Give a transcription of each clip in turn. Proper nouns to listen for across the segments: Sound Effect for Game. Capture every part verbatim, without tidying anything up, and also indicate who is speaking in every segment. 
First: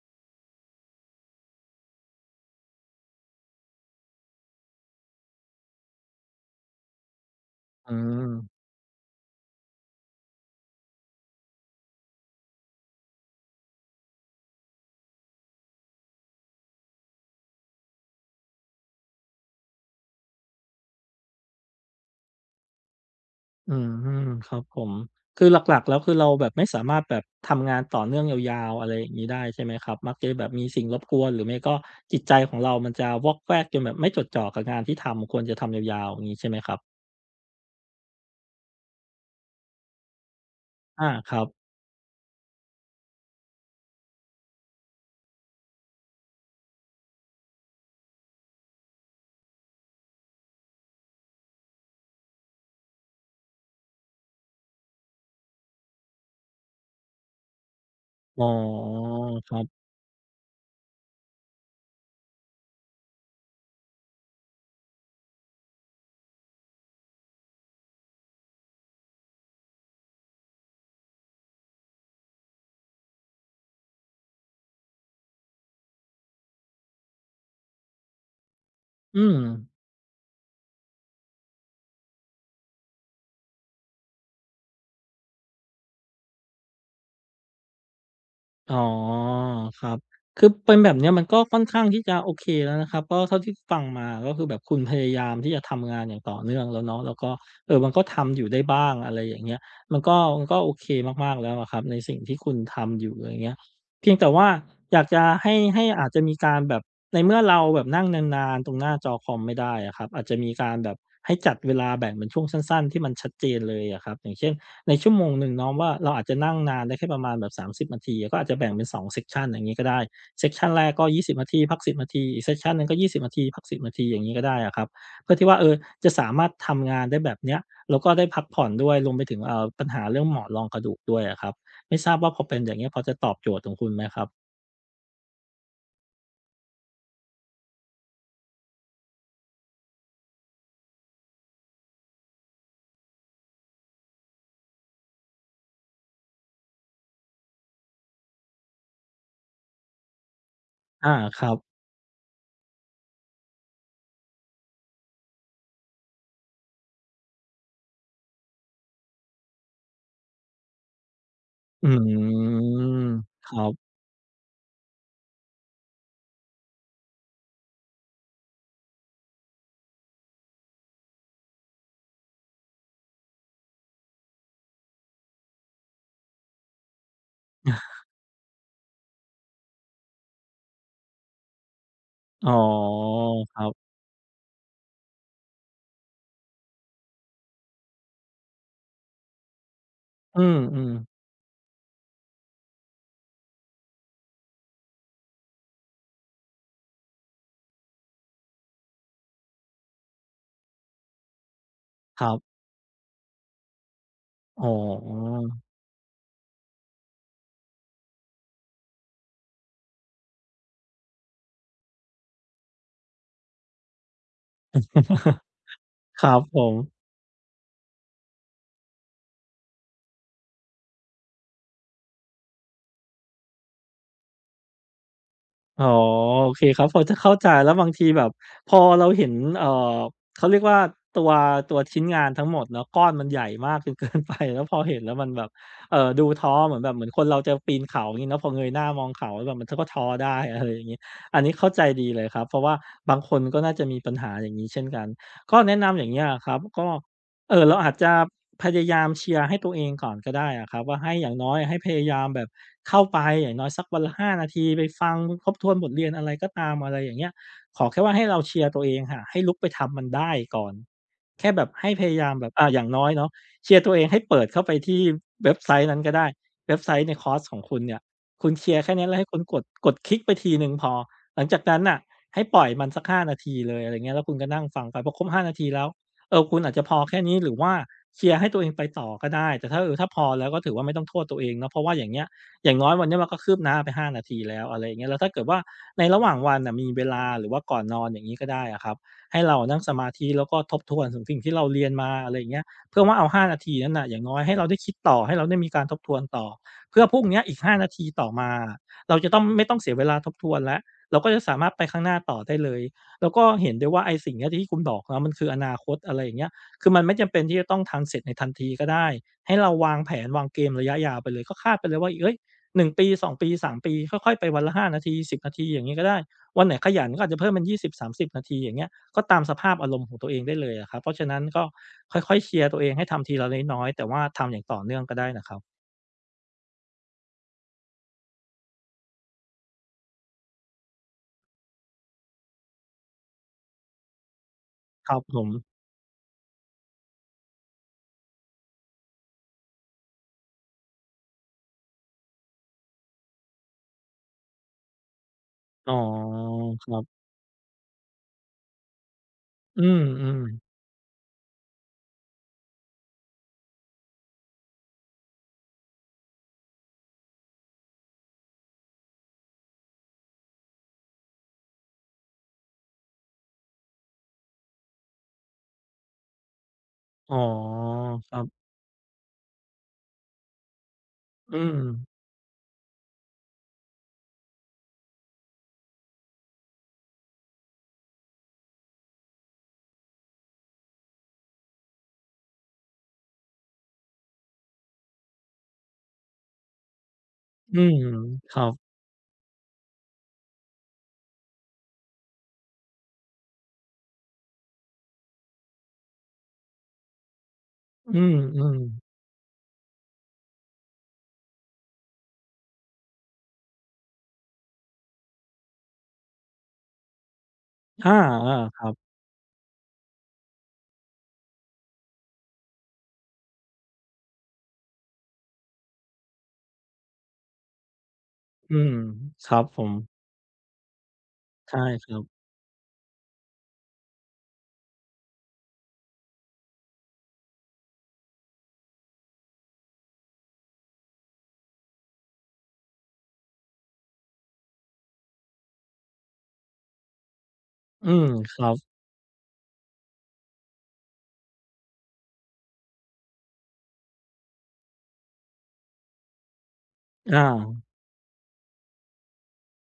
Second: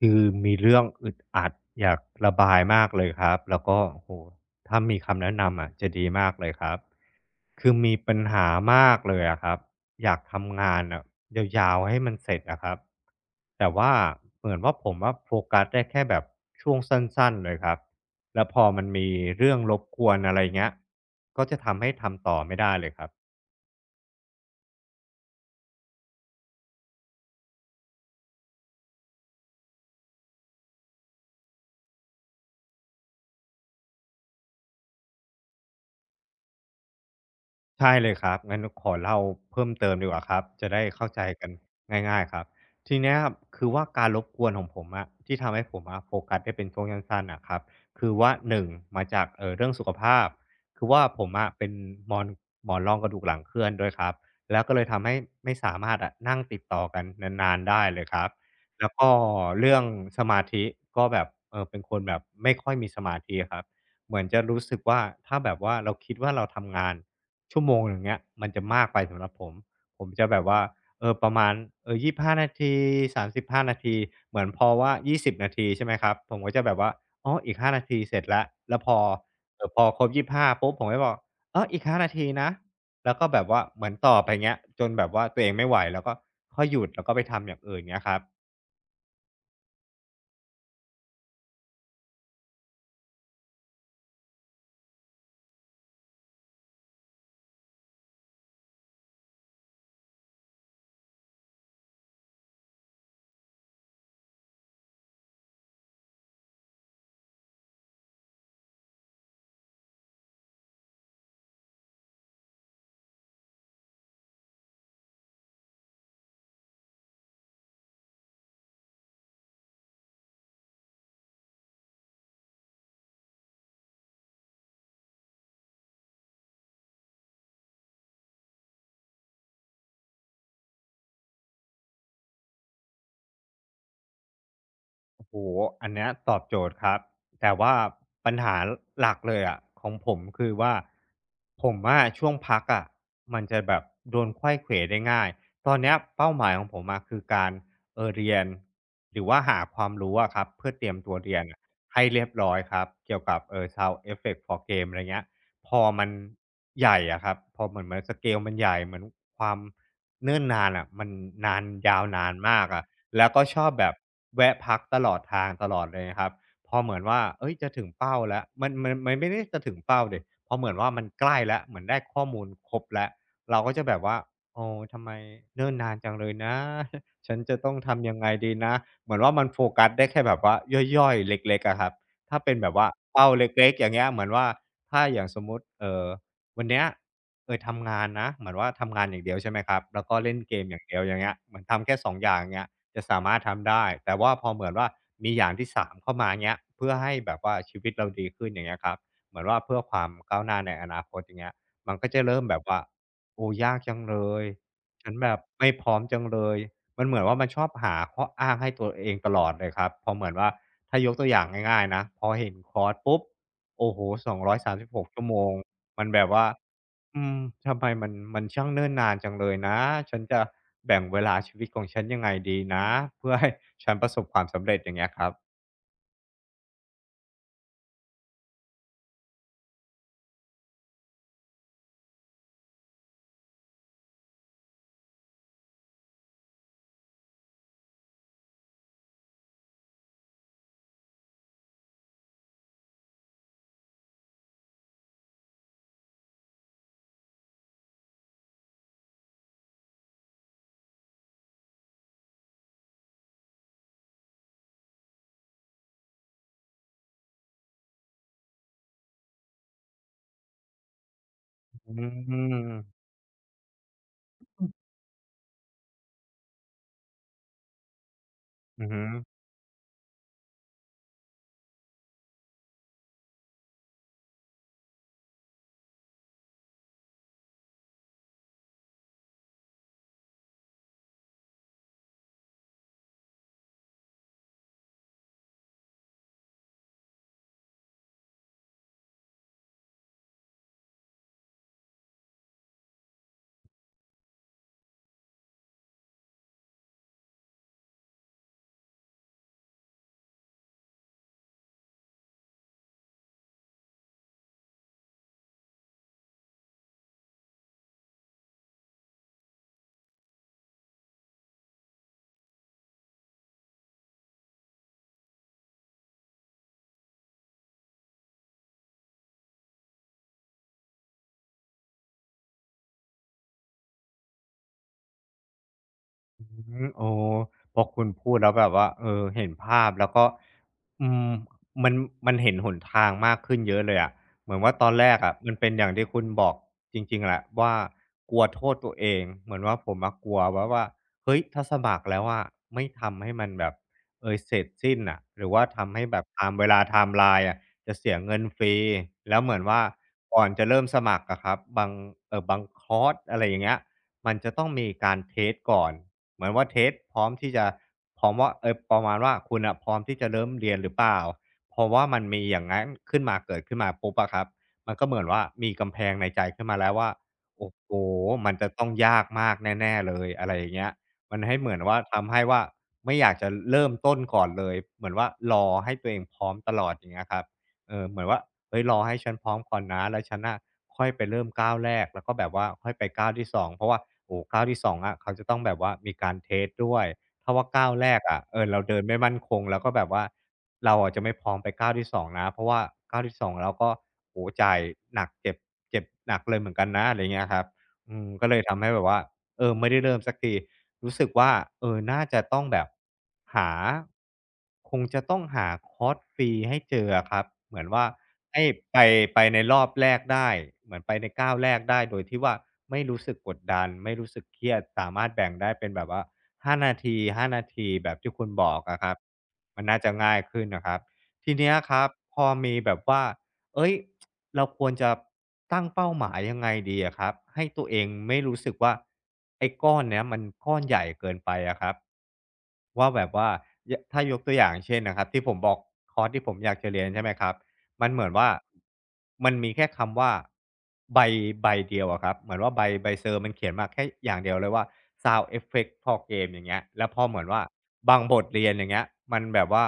Speaker 1: คือมีเรื่องอึดอัดอยากระบายมากเลยครับแล้วก็โอ้โหถ้ามีคำแนะนำอะจะดีมากเลยครับคือ
Speaker 2: อื
Speaker 1: มีปัญ
Speaker 2: ม
Speaker 1: หามากเลยอะครับอยากทำงานอะยาวๆให้มันเสร็จอะครับแต่ว่าเหมือนว่าผมว่าโฟกัสได้แค่แบบช่วงสั้นๆเลยครับแล้วพอมันมีเรื่องรบกวนอะไรเงี้ยก็จะทำให้ทำต่อไม่ได้เลยครับ
Speaker 2: อืมครับผม คือหลักๆแล้วคือเราแบบไม่สามารถแบบทำงานต่อเนื่องยาวๆอะไรอย่างงี้ได้ใช่ไหมครับมักจะแบบมีสิ่งรบกวนหรือไม่ก็จิตใจของเรามันจะวอกแวกจนแบบไม่จดจ่อกับงานที่ทำควรจะทำยาวๆอย่างงี้ใช่ไหมครับ
Speaker 1: ใช่เลยครับงั้นขอเล่าเพิ่มเติมดีกว่าครับจะได้เข้า
Speaker 2: อา
Speaker 1: ใจ
Speaker 2: ครับ
Speaker 1: กันง่ายๆครับทีเนี้ยครับคือว่าการรบกวนของผมอะที่ทำให้ผมอะโฟกัสได้เป็นช่วงสั้นๆน่ะครับคือว่าหนึ่งมาจากเอ่อเรื่องสุขภาพคือว่าผมอะเป็นมอนหมอนรองกระดูกหลังเคลื่อนด้วยครับแล้วก็เลยทำให้ไม่สามารถอะนั่งติดต่อกันนานๆได้เลยครับ
Speaker 2: อ๋อ
Speaker 1: แล้วก็
Speaker 2: ครั
Speaker 1: เรื่อง
Speaker 2: บ
Speaker 1: สมาธิก็แบบเอ่อเป็นคนแบบไม่ค่อยมีสมาธิอะครับเหมือนจะรู้สึกว่าถ้าแบบว่าเราคิดว่าเราทำงาน ชั่วโมงหนึ่งเนี้ยมันจะมากไปสำหรับผมผมจะแบบว่าเออประมาณเออยี่สิบห้านาทีสามสิบห้านาทีเหมือนพอว่ายี่สิบนาทีใช่ไหมครับผมก็จะแบบว่าอ๋ออีกห้านาทีเสร็จแล้วแล้วพอ
Speaker 2: อืม
Speaker 1: เอ่อพอครบยี่สิบห้าปุ๊บผมก็บอกอ้ออีกห้านาทีนะแล้วก็แบบว่าเหมือนต่อไปเงี้ยจนแบบว่าตัวเองไม่ไหวแล้วก็ค่อยหยุดแล้วก็ไปทำอย่างอื่นเงี้ยครับ
Speaker 2: อ๋อครับคือเป็นแบบเนี้ยมันก็ค่อนข้างที่จะโอเคแล้วนะครับก็เท่าที่ฟังมาก็คือแบบคุณพยายามที่จะทำงานอย่างต่อเนื่องแล้วเนาะแล้วก็เออมันก็ทำอยู่ได้บ้างอะไรอย่างเงี้ยมันก็มันก็โอเคมากๆแล้วอะครับในสิ่งที่คุณทำอยู่อย่างเงี้ยเพียงแต่ว่าอยากจะให้ให้อาจจะมีการแบบในเมื่อเราแบบนั่งนานๆตรงหน้าจอคอมไม่ได้อะครับอาจจะมีการแบบให้จัดเวลาแบ่งเป็นช่วงสั้นๆที่มันชัดเจนเลยอะครับอย่างเช่น ในชั่วโมงหนึ่งเนาะว่าเราอาจจะนั่งนานได้แค่ประมาณแบบสามสิบนาทีก็อาจจะแบ่งเป็นสอง s e c กชันอย่างงี้ก็ได้เซ c t i o n แรกก็ยี่สิบนาทีพักสิบนาทีอีก s e c t i o หนึ่งก็ยี่สิบนาทีพักสิศูนย์นาทีอย่างงี้ก็ได้อะครับเพื่อที่ว่าเออจะสามารถทำงานได้แบบเนี้ยแล้วก็ได้พักผ่อนด้วยรวมไปถึงเอ่อปัญหาเรื่องหมอนรองกระดูกด้วยอะครับไม่ทราบว่าพอเป็นอย่างเงี้ยพอจะตอบโจทย์ของคุณไหมครับ
Speaker 1: โอ้โหอันเนี้ยตอบโจทย์ครับแต่ว่าปัญหาหลักเลยอะของผมคือว่าผมอะช่วงพักอะมันจะแบบโดนไขว้เขวได้ง่าย ตอนเนี้ยเป้าหมายของผมมาคือการเออเรียนหรือว่าหาความรู้อะครับเพื่อเตรียมตั
Speaker 2: อา
Speaker 1: วเรีย
Speaker 2: ค
Speaker 1: น
Speaker 2: รับ
Speaker 1: อะให้เรียบร้อยครับเกี่ยวกับเออ Sound Effect for Game อะไรเงี้ยพอมันใหญ่อะครับพอเหมือนเหมือนสเกลมันใหญ่เหมือนความเนิ่นนานอะมันนาน
Speaker 2: อื
Speaker 1: ยาวนานมาก
Speaker 2: ม
Speaker 1: อะ แล้วก็
Speaker 2: ค
Speaker 1: ช
Speaker 2: รั
Speaker 1: อบ
Speaker 2: บ
Speaker 1: แบบแวะพักตลอดทางตลอดเลยนะครับพอเหมือนว่าเอ้ยจะถึงเป้าแล้วมันมันมันไม่ได้จะถึงเป้าดิพอเหมือนว่ามันใกล้แล้วเหมือนได้ข้อมูลครบแล้วเราก็จะแบบว่าโอ้ทำไมเนิ่นนานจังเลยนะ ฉันจะต้องทำยังไงดีนะเหมือนว่ามันโฟกัสได้แค่แบบว่าย่อยๆเล็กๆอะครับถ้า
Speaker 2: อ๋อ
Speaker 1: เป็นแบบว่าเป้าเ
Speaker 2: ครั
Speaker 1: ล็กๆอ
Speaker 2: บ
Speaker 1: ย่างเงี้ยเหมือนว่าถ้าอย่างสมมุติเอ่อวันเนี้ยเออทำงานนะเหมือนว่าทำงานอย่างเดียวใช่ไหมครับแล้วก็เล่น
Speaker 2: อื
Speaker 1: เกมอย่าง
Speaker 2: ม
Speaker 1: เดียว
Speaker 2: ๆ
Speaker 1: อย่างเงี้ยเหมือนทำแค่สองอย่างเงี้ย จะสามารถทำได้ แต่ว่าพอเหมือนว่ามีอย่างที่สามเข้ามาเงี้ยเพื่อให้แบบว่าชีวิตเราดีขึ้นอย่างเงี้ยครับเหมือนว่าเพื่อความก้าวหน้าในอนาคตอย่างเงี้ยมันก็จะ
Speaker 2: ครั
Speaker 1: เริ่มแบ
Speaker 2: บ
Speaker 1: บว่าโอ้ยากจังเลย
Speaker 2: อ๋อ
Speaker 1: ฉันแบบไม่พร้อมจังเลยมันเหมือนว่ามันชอบหาข้ออ้างให้ตัวเองตลอดเลยครับพอเหมือนว่าถ้ายกตัวอย่างง่ายๆนะพอเห็นคอร์สปุ๊บโอ้โฮสองร้อยสามสิบหกชั่วโมงมันแบ
Speaker 2: ค
Speaker 1: บ
Speaker 2: รับ
Speaker 1: ว่า
Speaker 2: ผม
Speaker 1: อืมทำไมมันมันช่างเนิ่นนานจังเลยนะฉันจะแบ่งเวลาชีวิตของฉันยังไงดีนะเพื่อให้ฉันประสบความสำเร็จอย่างเงี้ยครับ
Speaker 2: อ๋อโอเคครับพอจะเข้าใจแล้วบางทีแบบพอเราเห็นเอ่อเขาเรียกว่าตัวตัวชิ้นงานทั้งหมดเนาะก้อนมันใหญ่มากจนเกินไปแล้วพอเห็นแล้วมันแบบเอ่อดูท้อเหมือนแบบเหมือนคนเราจะปีนเขางี้เนาะพอเงยหน้ามองเขาแล้วแบบมันทก็ท้อได้ อะไรอย่างงี้อันนี้เข้าใจดีเลยครับเพราะว่าบางคนก็น่าจะมีปัญหาอย่างงี้เช่นกันก็แนะนำอย่างเงี้ยอะครับก็ เออเราอาจจะพยายามเชียร์ให้ตัวเองก่อนก็ได้อะครับว่าให้อย่างน้อยให้พยายามแบบเข้าไปอย่างน้อยสักวันละห้านาทีไปฟังทบทวนบทเรียนอะไรก็ตามอะไรอย่างเงี้ยขอแค่ว่าให้เราเชียร์ตัวเองค่ะให้ลุกไปทำมันได้ก่อนแค่แบบให้
Speaker 1: อื
Speaker 2: พยายามแบบอ่าอย่างน้
Speaker 1: ม
Speaker 2: อยเนาะเชียร์ตัวเองให้เปิดเข้าไปที่เว็บไซต์นั้นก็ได้เว็บไซต์ในคอร์สของคุณเนี่ยคุณเคลียร์
Speaker 1: อือ
Speaker 2: แค่เนี้ยแล้วให้คุณกดกดคลิกไปทีหนึ่งพอหลังจากนั้นน่ะให้ปล่อยมันสักห้านาทีเลยอะไรเงี้ยแล้วคุณก็นั่งฟังไปพอครบห้านาทีแล้ว เออคุณอาจจะพอแค่นี้หรือว่าเคลียร์ให้ตัวเองไปต่อก็ได้แต่ถ้าเออถ้าพอแล้วก็ถือว่าไม่ต้องโทษตัวเองเนาะเพราะว่าอย่างเงี้ยอย่างน้อยวันเนี้ยมันก็คืบหน้าไปห้านาทีแล้วอะไรอย่างเงี้ยแล้วถ้าเกิดว่าในระหว่างวันน่ะมีเวลาหรือว่าก่อนนอนอย่างงี้ก็ได้อะครับให้เรานั่งสมาธิแล้วก็ทบทวนถึงสิ่งที่เราเรียนมาอะไรอย่างเงี้ยเพื่อว่าเอาห้านาทีนั้นน่ะอย่างน้อยให้เราได้คิดต่อให้เราได้มีการทบทวนต่อเพื่อพรุ่งเนี้ยอีกห้านาทีต่อมาเราจะต้องไม่ต้องเสียเวลาทบทวนแล้วเราก็จะสามารถไปข้างหน้าต่อได้เลย แล้วก็เห็นด้วยว่าไอ้สิ่งเนี้ยที่คุณบอกนาะมันคืออนาคตอะไรอย่างเงี้ยคือมันไม่จำเป็นที่จะต้องทำเสร็จในทันทีก็ได้ให้เราวางแผนวางเกมระยะยาวไปเลยก็คาดไปเลยว่าเฮ้ยหนึ่งปีสองปีสามปีค่อยๆไปวันละห้านาทีสิบนาทีอย่างงี้ก็ได้วันไหนขยันก็อาจจะเพิ่มเป็นยี่สิบสามสิบนาทีอย่างเงี้ยก็ตามสภาพอารมณ์ของตัวเองได้เลยอะครับเพราะฉะนั้นก็ค่อยๆเคลียร์ตัวเองให้ทำทีละน้อยๆแต่ว่าทำอย่างต่อเนื่องก็ได้นะครับ
Speaker 1: อืมโอ๋พอคุณพูดแล้วแบบว่าเออเห็นภาพแล้วก็อืมมันมันเห็นหนทางมากขึ้นเยอะเลยอะเหมือนว่าตอนแร
Speaker 2: ครั
Speaker 1: ก
Speaker 2: บ
Speaker 1: อะ
Speaker 2: ผม
Speaker 1: มันเป็นอย่างที่คุณบอกจริงๆแหละว่ากลัวโทษตัวเอง เหมือนว่าผมอะกลัวว่าว่าเฮ้ยถ้าสมัครแล้วอะไม่ทำให้มันแบบเอยเสร็จสิ้นน่ะหรือว่า
Speaker 2: อ๋อ
Speaker 1: ทำให้แบบตามเวลา
Speaker 2: ค
Speaker 1: ไท
Speaker 2: รั
Speaker 1: ม์
Speaker 2: บ
Speaker 1: ไลน์อะจะเสียเงินฟรีแล้วเหมือน
Speaker 2: อื
Speaker 1: ว่า
Speaker 2: ม
Speaker 1: ก่อนจะ
Speaker 2: ๆ
Speaker 1: เริ่มสมัครอะครับบางเอ่อบางคอร์สอะไรอย่างเงี้ยมันจะต้องมีการเทสต์ก่อน เหมือนว่าเทสพร้อมที่จะพร้อมว่าเออประมาณว่าคุณน่ะพร้อมที่จะเริ่มเรียนหรือเปล่าเพราะว่ามันมีอย่างงั้นขึ้นมาเกิดขึ้นมาปุ๊บอะครับมันก็เหมือนว่ามีกำแพงในใจขึ้นมาแล้วว่า
Speaker 2: อ๋อ
Speaker 1: โอ้โฮ
Speaker 2: ครั
Speaker 1: มัน
Speaker 2: บ
Speaker 1: จะต้องยากมากแน่ๆเลยอะไรอย่างเงี้ยมันให้
Speaker 2: อื
Speaker 1: เห
Speaker 2: ม
Speaker 1: มือนว่าทำให้ว่าไม่อยากจะเริ่มต้นก่อนเลยเหมือนว่ารอให้ตัวเองพร้อมตลอดอย่างเงี้ยครับเออเหมือนว่าเฮ้ยรอให้ฉันพร้อมก่อนนะแล้วฉันน่ะ ค่อยไปเริ่มก้าวแรกแล้วก็แบบว่าค่อยไปก้าวที่สองเพราะว่าโอ้ก้าวที่สององอ่ะเขาจะต้องแบบว่ามีการเทสด้วยถ้าว่า
Speaker 2: อื
Speaker 1: ก้าว
Speaker 2: ม
Speaker 1: แรกอะ
Speaker 2: ค
Speaker 1: เอ
Speaker 2: รั
Speaker 1: อ
Speaker 2: บ
Speaker 1: เราเดินไม่มั่นคงแล้วก็แบบว่าเราอาจจะไม่พร้อมไปก้าวที่สองนะเพราะว่าก้าวที่สองเราก็โอ้จ่ายหนักเจ็บเจ็บหนักเลยเหมือนกันนะอะไรเงี้ยครับอื
Speaker 2: อื
Speaker 1: ม
Speaker 2: ม
Speaker 1: ก็เล
Speaker 2: อื
Speaker 1: ย
Speaker 2: ม
Speaker 1: ทำให้แบบว่า เออไม่ได้เริ่มสักทีรู้สึกว่าเออน่าจะต้องแบบหาคงจะต้องหาคอร์สฟรีให้เจออะครับเหมือนว่า
Speaker 2: อาอา
Speaker 1: ให้
Speaker 2: ครั
Speaker 1: ไป
Speaker 2: บ
Speaker 1: ไปในรอบแรกได้เหมือนไปในก้าวแรกได้โดยที่ว่าไม่รู้สึกกดดันไม่รู้สึกเครียดสามารถแบ่งได้เป็นแบบว่าห้านาทีห้านาทีแบบที่คุณบ
Speaker 2: อื
Speaker 1: อก
Speaker 2: ม
Speaker 1: อะครับ
Speaker 2: ครับผ
Speaker 1: มัน
Speaker 2: ม
Speaker 1: น่าจะง่ายขึ้นน่ะครับทีเนี้ย
Speaker 2: ใช่
Speaker 1: ครั
Speaker 2: ค
Speaker 1: บ
Speaker 2: รับ
Speaker 1: พอมีแบบว่า เอ้ยเราควรจะตั้งเป้าหมายยังไงดีอะครับให้ตัวเองไม่รู้สึกว่าไอ้ก้อนเนี้ยมันก้อนใหญ่เกินไปอะครับว่าแบบว่ายถ้ายกตัวอย่างเช่นนะครับที่ผมบอกคอร์สที่ผมอยากจะเรียนใช่ไหมครับมั
Speaker 2: อื
Speaker 1: นเห
Speaker 2: ม
Speaker 1: มือนว่า
Speaker 2: ครับ
Speaker 1: มันมีแค่คำว่าใบใบเดียวอะครับเหมือนว่าใบใบเซอร์มันเขียนมาแค่อย่างเดียวเลยว่า Sound Effect for Game อย่างเงี้ยแล้วพอ
Speaker 2: อ
Speaker 1: เหมือนว่า
Speaker 2: า
Speaker 1: บางบทเรียนอย่างเงี้ยมันแบบว่า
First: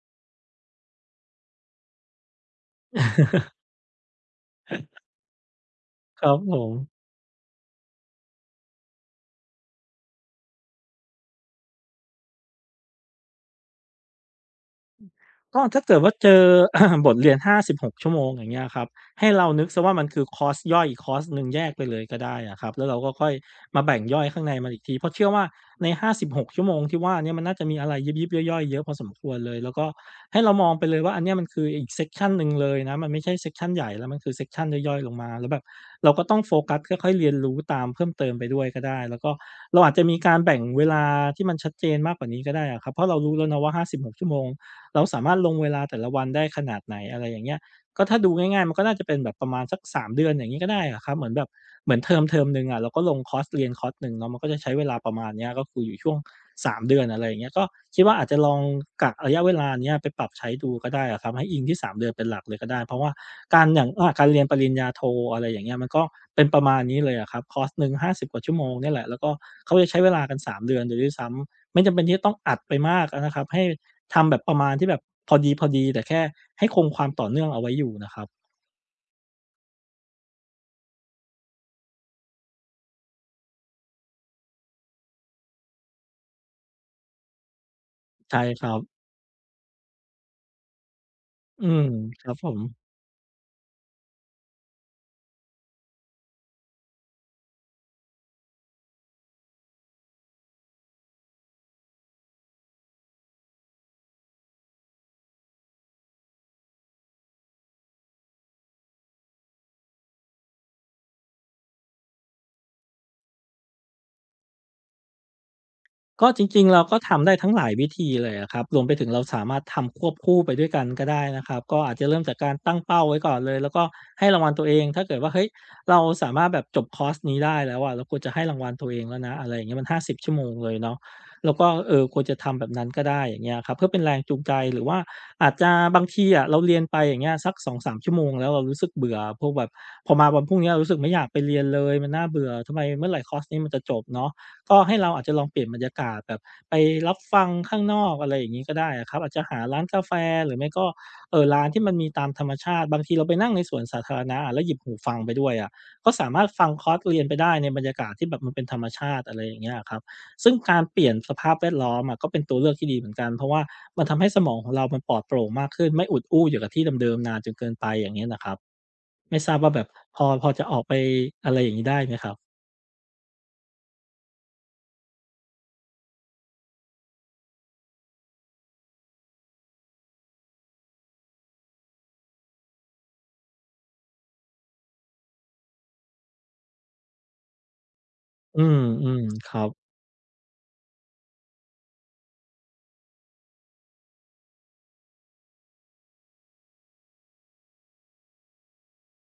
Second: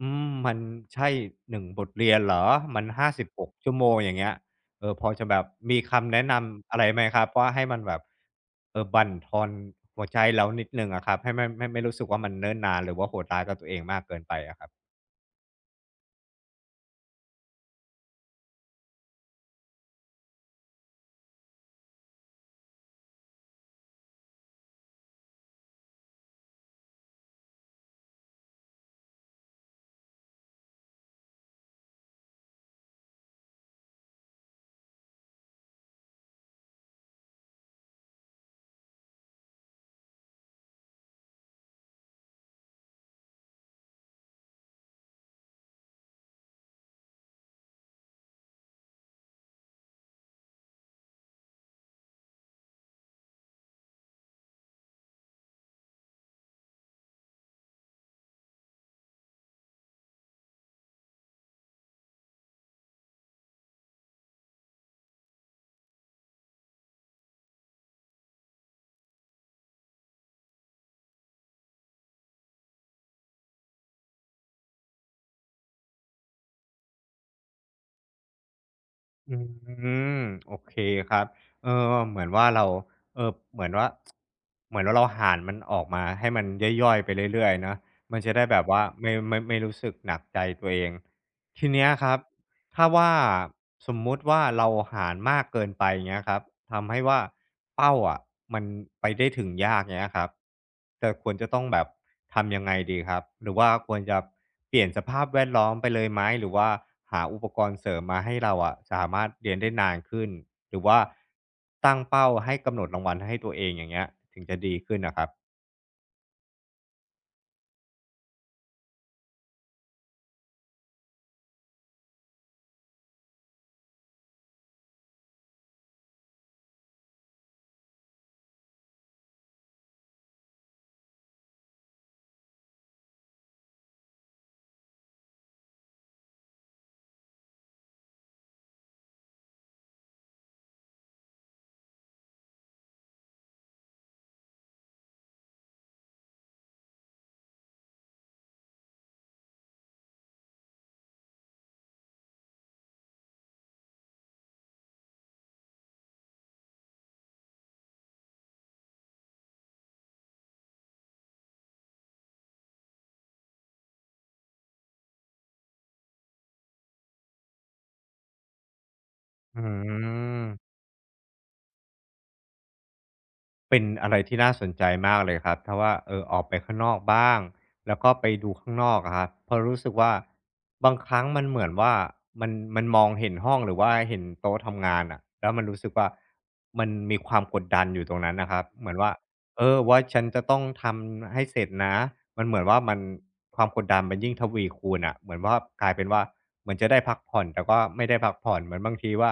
Speaker 1: อืมมันใช่หนึ่งบทเรียนเหรอ มันห้าสิบหก ชั่วโมงอย่างเงี้ยเออพอจะแบบมีคำ
Speaker 2: ค
Speaker 1: แนะ
Speaker 2: รั
Speaker 1: น
Speaker 2: บผม
Speaker 1: ำอะไรไหมครับว่าให้มันแบบเออบั่นทอนหัวใจเรานิดหนึ่งอะครับให้มันไม่ไม่รู้สึกว่ามันเนิ่นนานหรือว่าโหดร้ายกับตัวเองมากเกินไปอะครับ
Speaker 2: ก็ถ้าเกิดว่าเจอ บทเรียนห้าถึงหกชั่วโมงอย่างเงี้ยครับให้เรานึกซะว่ามันคือคอร์สย่อยอีกคอร์สหนึ่งแยกไปเลยก็ได้อะครับแล้วเราก็ค่อยมาแบ่งย่อยข้างในมันอีกทีเพราะเชื่อว่าในห้าถึงหกชั่วโมงที่ว่าเนี่ยมันน่าจะมีอะไรยิบยิบย่อยๆเยอะพอสมควรเลยแล้วก็ให้เรามองไปเลยว่าอันเนี้ยมันคืออีกเซกชันหนึ่งเลยนะมันไม่ใช่เซกชันใหญ่แล้วมันคือเซกชันย่อยๆลงมาแล้วแบบเราก็ต้องโฟกัสค่อยๆเรียนรู้ตามเพิ่มเติมไปด้วยก็ได้แล้วก็เราอาจจะมีการแบ่งเวลาที่มันชัดเจนมากกว่านี้ก็ได้อะครับเพราะเรารู้แล้วนะว่าห้าถึงหกชั่วโมง เราสามารถลงเวลาแต่ละวันได้ขนาดไหนอะไรอย่างเงี้ยก็ถ้าดูง่ายๆมันก็น่าจะเป็นแบบประมาณสักสามเดือนอย่างงี้ก็ได้อะครับเหมือนแบบเหมือนเทอมเทอมหนึ่งอะเราก็ลงคอร์สเรียนคอร์สหนึ่งเนาะมันก็จะใช้เวลาประมาณเนี้ยก็คืออยู่ช่วงสามเดือนอะไรอย่างเงี้ยก็คิดว่าอาจจะลองกะระยะเวลาเนี้ยไปปรับใช้ดูก็ได้อะครับให้อิงที่สามเดือนเป็นหลักเลยก็ได้เพราะว่าการอย่างอ่าการเรียนปริญญาโทอะไรอย่างเงี้ยมันก็เป็นประมาณนี้เลยอะครับคอร์สหนึ่งห้าสิบกว่าชั่วโมงเนี่ยแหละแล้วก็เขาจะใช้เวลากันสามเดือนเลยด้วยซ้ำ ไม่จำเป็นที่จะต้องอัดไปมากอะนะครับให้ทำแบบประมาณที่แบบพอดีๆแต่แค่ให้คงความต่อเนื่องเอาไว้อยู่นะครับ
Speaker 1: อืมโอเคครับเออเหมือนว่าเราเออเหมือนว่าเหมือนว่าเราหารมันออกมาให้มันย่อยๆไปเรื่อยๆเนาะมันจะ
Speaker 2: ใช่
Speaker 1: ได้แบ
Speaker 2: ค
Speaker 1: บ
Speaker 2: รับ
Speaker 1: ว่าไม่ไม่ไม่รู้สึกหนักใจตัวเอง
Speaker 2: อื
Speaker 1: ที
Speaker 2: ม
Speaker 1: เนี้ยครับ
Speaker 2: ครับผม
Speaker 1: ถ้าว่าสมมุติว่าเราหารมากเกินไปเงี้ยครับทำให้ว่าเป้าอ่ะมันไปได้ถึงยากเงี้ยครับแต่ควรจะต้องแบบทำยังไงดีครับหรือว่าควรจะเปลี่ยนสภาพแวดล้อมไปเลยไหมหรือว่าหาอุปกรณ์เสริมมาให้เราอะสามารถเรียนได้นานขึ้นหรือว่าตั้งเป้าให้กำหนดรางวัลให้ตัวเองอย่างเงี้ยถึงจะดีขึ้นนะครับ
Speaker 2: ก็จริงๆเราก็ทำได้ทั้งหลายวิธีเลยอะครับรวมไปถึงเราสามารถทำควบคู่ไปด้วยกันก็ได้นะครับก็อาจจะเริ่มจากการตั้งเป้าไว้ก่อนเลยแล้วก็ให้รางวัลตัวเองถ้าเกิดว่าเฮ้ยเราสามารถแบบจบคอร์สนี้ได้แล้วอะเราควรจะให้รางวัลตัวเองแล้วนะอะไรอย่างเงี้ยมันห้าสิบชั่วโมงเลยเนาะแล้วก็เอ่อควรจะทำแบบนั้นก็ได้อย่างเงี้ยครับเพื่อเป็นแรงจูงใจหรือว่าอาจจะบางทีอะเราเรียนไปอย่างเงี้ยสักสองสามชั่วโมงแล้วเรารู้สึกเบื่อพวกแบบพอมาวันพรุ่งนี้เรารู้สึกไม่อยากไปเรียนเลยมันน่าเบื่อทำไมเมื่อไหร่คอร์สนี้มันจะจบเนาะ ก็ให้เราอาจจะลองเปลี่ยนบรรยากาศแบบไปรับฟังข้างนอกอะไรอย่างนี้ก็ได้อะครับอาจจะหาร้านกาแฟหรือไม่ก็เอ่อร้านที่มันมีตามธรรมชาติบางทีเราไปนั่งในสวนสาธารณะอะแล้วหยิบหูฟังไปด้วยอะก็สามารถฟังคอร์สเรียนไปได้ในบรรยากาศที่แบบมันเป็นธรรมชาติอะไรอย่างเงี้ยครับซึ่งการเปลี่ยนสภาพแวดล้อมอะก็เป็นตัวเลือกที่ดีเหมือนกันเพราะว่ามันทำให้สมองของเรามันปลอดโปร่งมากขึ้นไม่อุดอู้อยู่กับที่เดิมๆนานจนเกินไปอย่างเงี้ยนะครับไม่ทราบ
Speaker 1: อื
Speaker 2: ว่าแบบพอพอจะ
Speaker 1: ม
Speaker 2: ออกไปอะไรอย่างนี้ได้ไหมครับ
Speaker 1: เป็นอะไรที่น่าสนใจมากเลยครับถ้าว่าเออออกไปข้างนอกบ้างแล้วก็ไปดูข้างนอกอะครับเพราะรู้สึกว่าบางครั้งมันเหมือนว่ามันมันมองเห็นห้องหรือว่าเห็นโต๊ะทำงานอะแล้วมันรู้สึกว่ามันมีความกดดันอยู่ตรงนั้นนะค
Speaker 2: อื
Speaker 1: รับ
Speaker 2: ม
Speaker 1: เหมือน
Speaker 2: อื
Speaker 1: ว่า
Speaker 2: มครั
Speaker 1: เอ
Speaker 2: บ
Speaker 1: อว่าฉันจะต้องทำให้เสร็จนะมันเหมือนว่ามันความกดดันมันยิ่งทวีคูณอะเหมือนว่ากลายเป็นว่าเหมือนจะได้พักผ่อนแต่ก็ไม่ได้พักผ่อนเหมือนบางทีว่า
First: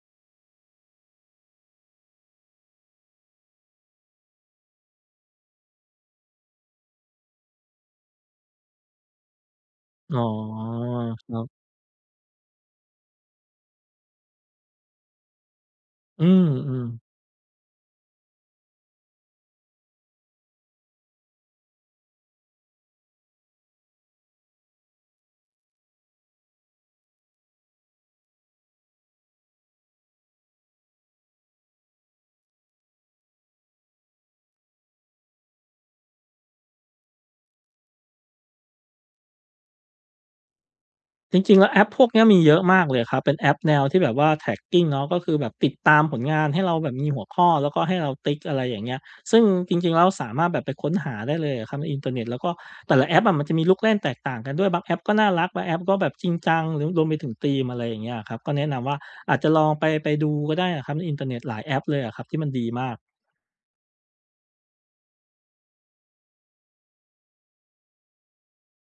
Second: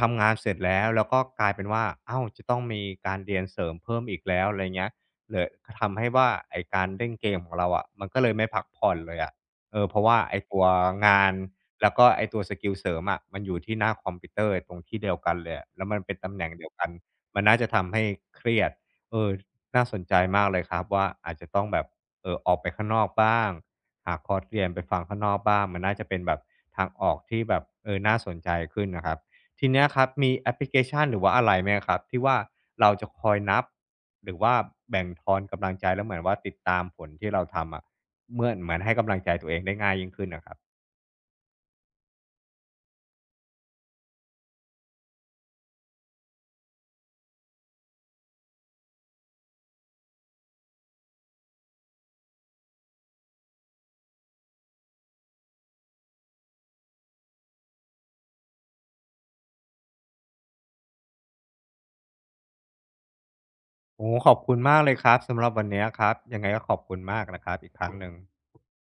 Speaker 1: ทำงานเสร็จแล้วแล้วก็กลายเป็นว่าอ้าวจะต้องมีการเรียนเสริมเพิ่มอีกแล้วอะไรเงี้ยเลยทำให้ว่าไอ้การเล่นเกมของเราอะมันก็เลยไม่พักผ่อนเลยอะเออเพราะ
Speaker 2: อ๋
Speaker 1: ว่า
Speaker 2: อ
Speaker 1: ไอ้ตัวงา
Speaker 2: ค
Speaker 1: น
Speaker 2: รับ
Speaker 1: แล้วก็ไอ้ตัวสกิลเสริมอะมันอยู่ที่หน้าคอมพิวเตอร์ตรงที่เดียวกันเลยอะแล้วมันเป็น
Speaker 2: อื
Speaker 1: ตำแห
Speaker 2: ม
Speaker 1: น่งเดีย
Speaker 2: อื
Speaker 1: ว
Speaker 2: ม
Speaker 1: กันมันน่าจะทำให้เครียดเออน่าสนใจมากเลยครับว่าอาจจะต้องแบบเอ่อออกไปข้างนอกบ้างหาคอร์สเรียนไปฟังข้างนอกบ้างมันน่าจะเป็นแบบทางออกที่แบบเออน่าสนใจขึ้นนะครับ ทีเนี้ยครับมีแอปพลิเคชันหรือว่าอะไรไหมครับที่ว่าเราจะคอยนับหรือว่าแบ่งทอนกำลังใจแล้วเหมือนว่าติดตามผลที่เราทำอะเมื่อนเหมือนให้กำลังใจตัวเองได้ง่ายยิ่งขึ้นน่ะครับ
Speaker 2: จริงๆแล้วแอปพวกเนี้ยมีเยอะมากเลยครับเป็นแอปแนวที่แบบว่า tracking เนาะก็คือแบบติดตามผลงานให้เราแบบมีหัวข้อแล้วก็ให้เราติ๊กอะไรอย่างเงี้ยซึ่งจริงๆแล้วสามารถแบบไปค้นหาได้เลยอะครับในอินเทอร์เน็ตแล้วก็แต่ละแอปอะมันจะมีลูกเล่นแตกต่างกันด้วยบางแอปก็น่ารักบางแอปก็แบบจริงจังหรือรวมไปถึงธีมอะไรอย่างเงี้ยอะครับก็แนะนำว่าอาจจะลองไปไปดูก็ได้อะครับในอินเทอร์เน็ตหลายแอปเลยอะครับที่มันดีมาก
Speaker 1: โอ้โฮขอบคุณมากเลยครับสำหรับวันเนี้ยครับยังไงก็ขอบคุณมากนะครับอีกครั้งหนึ่ง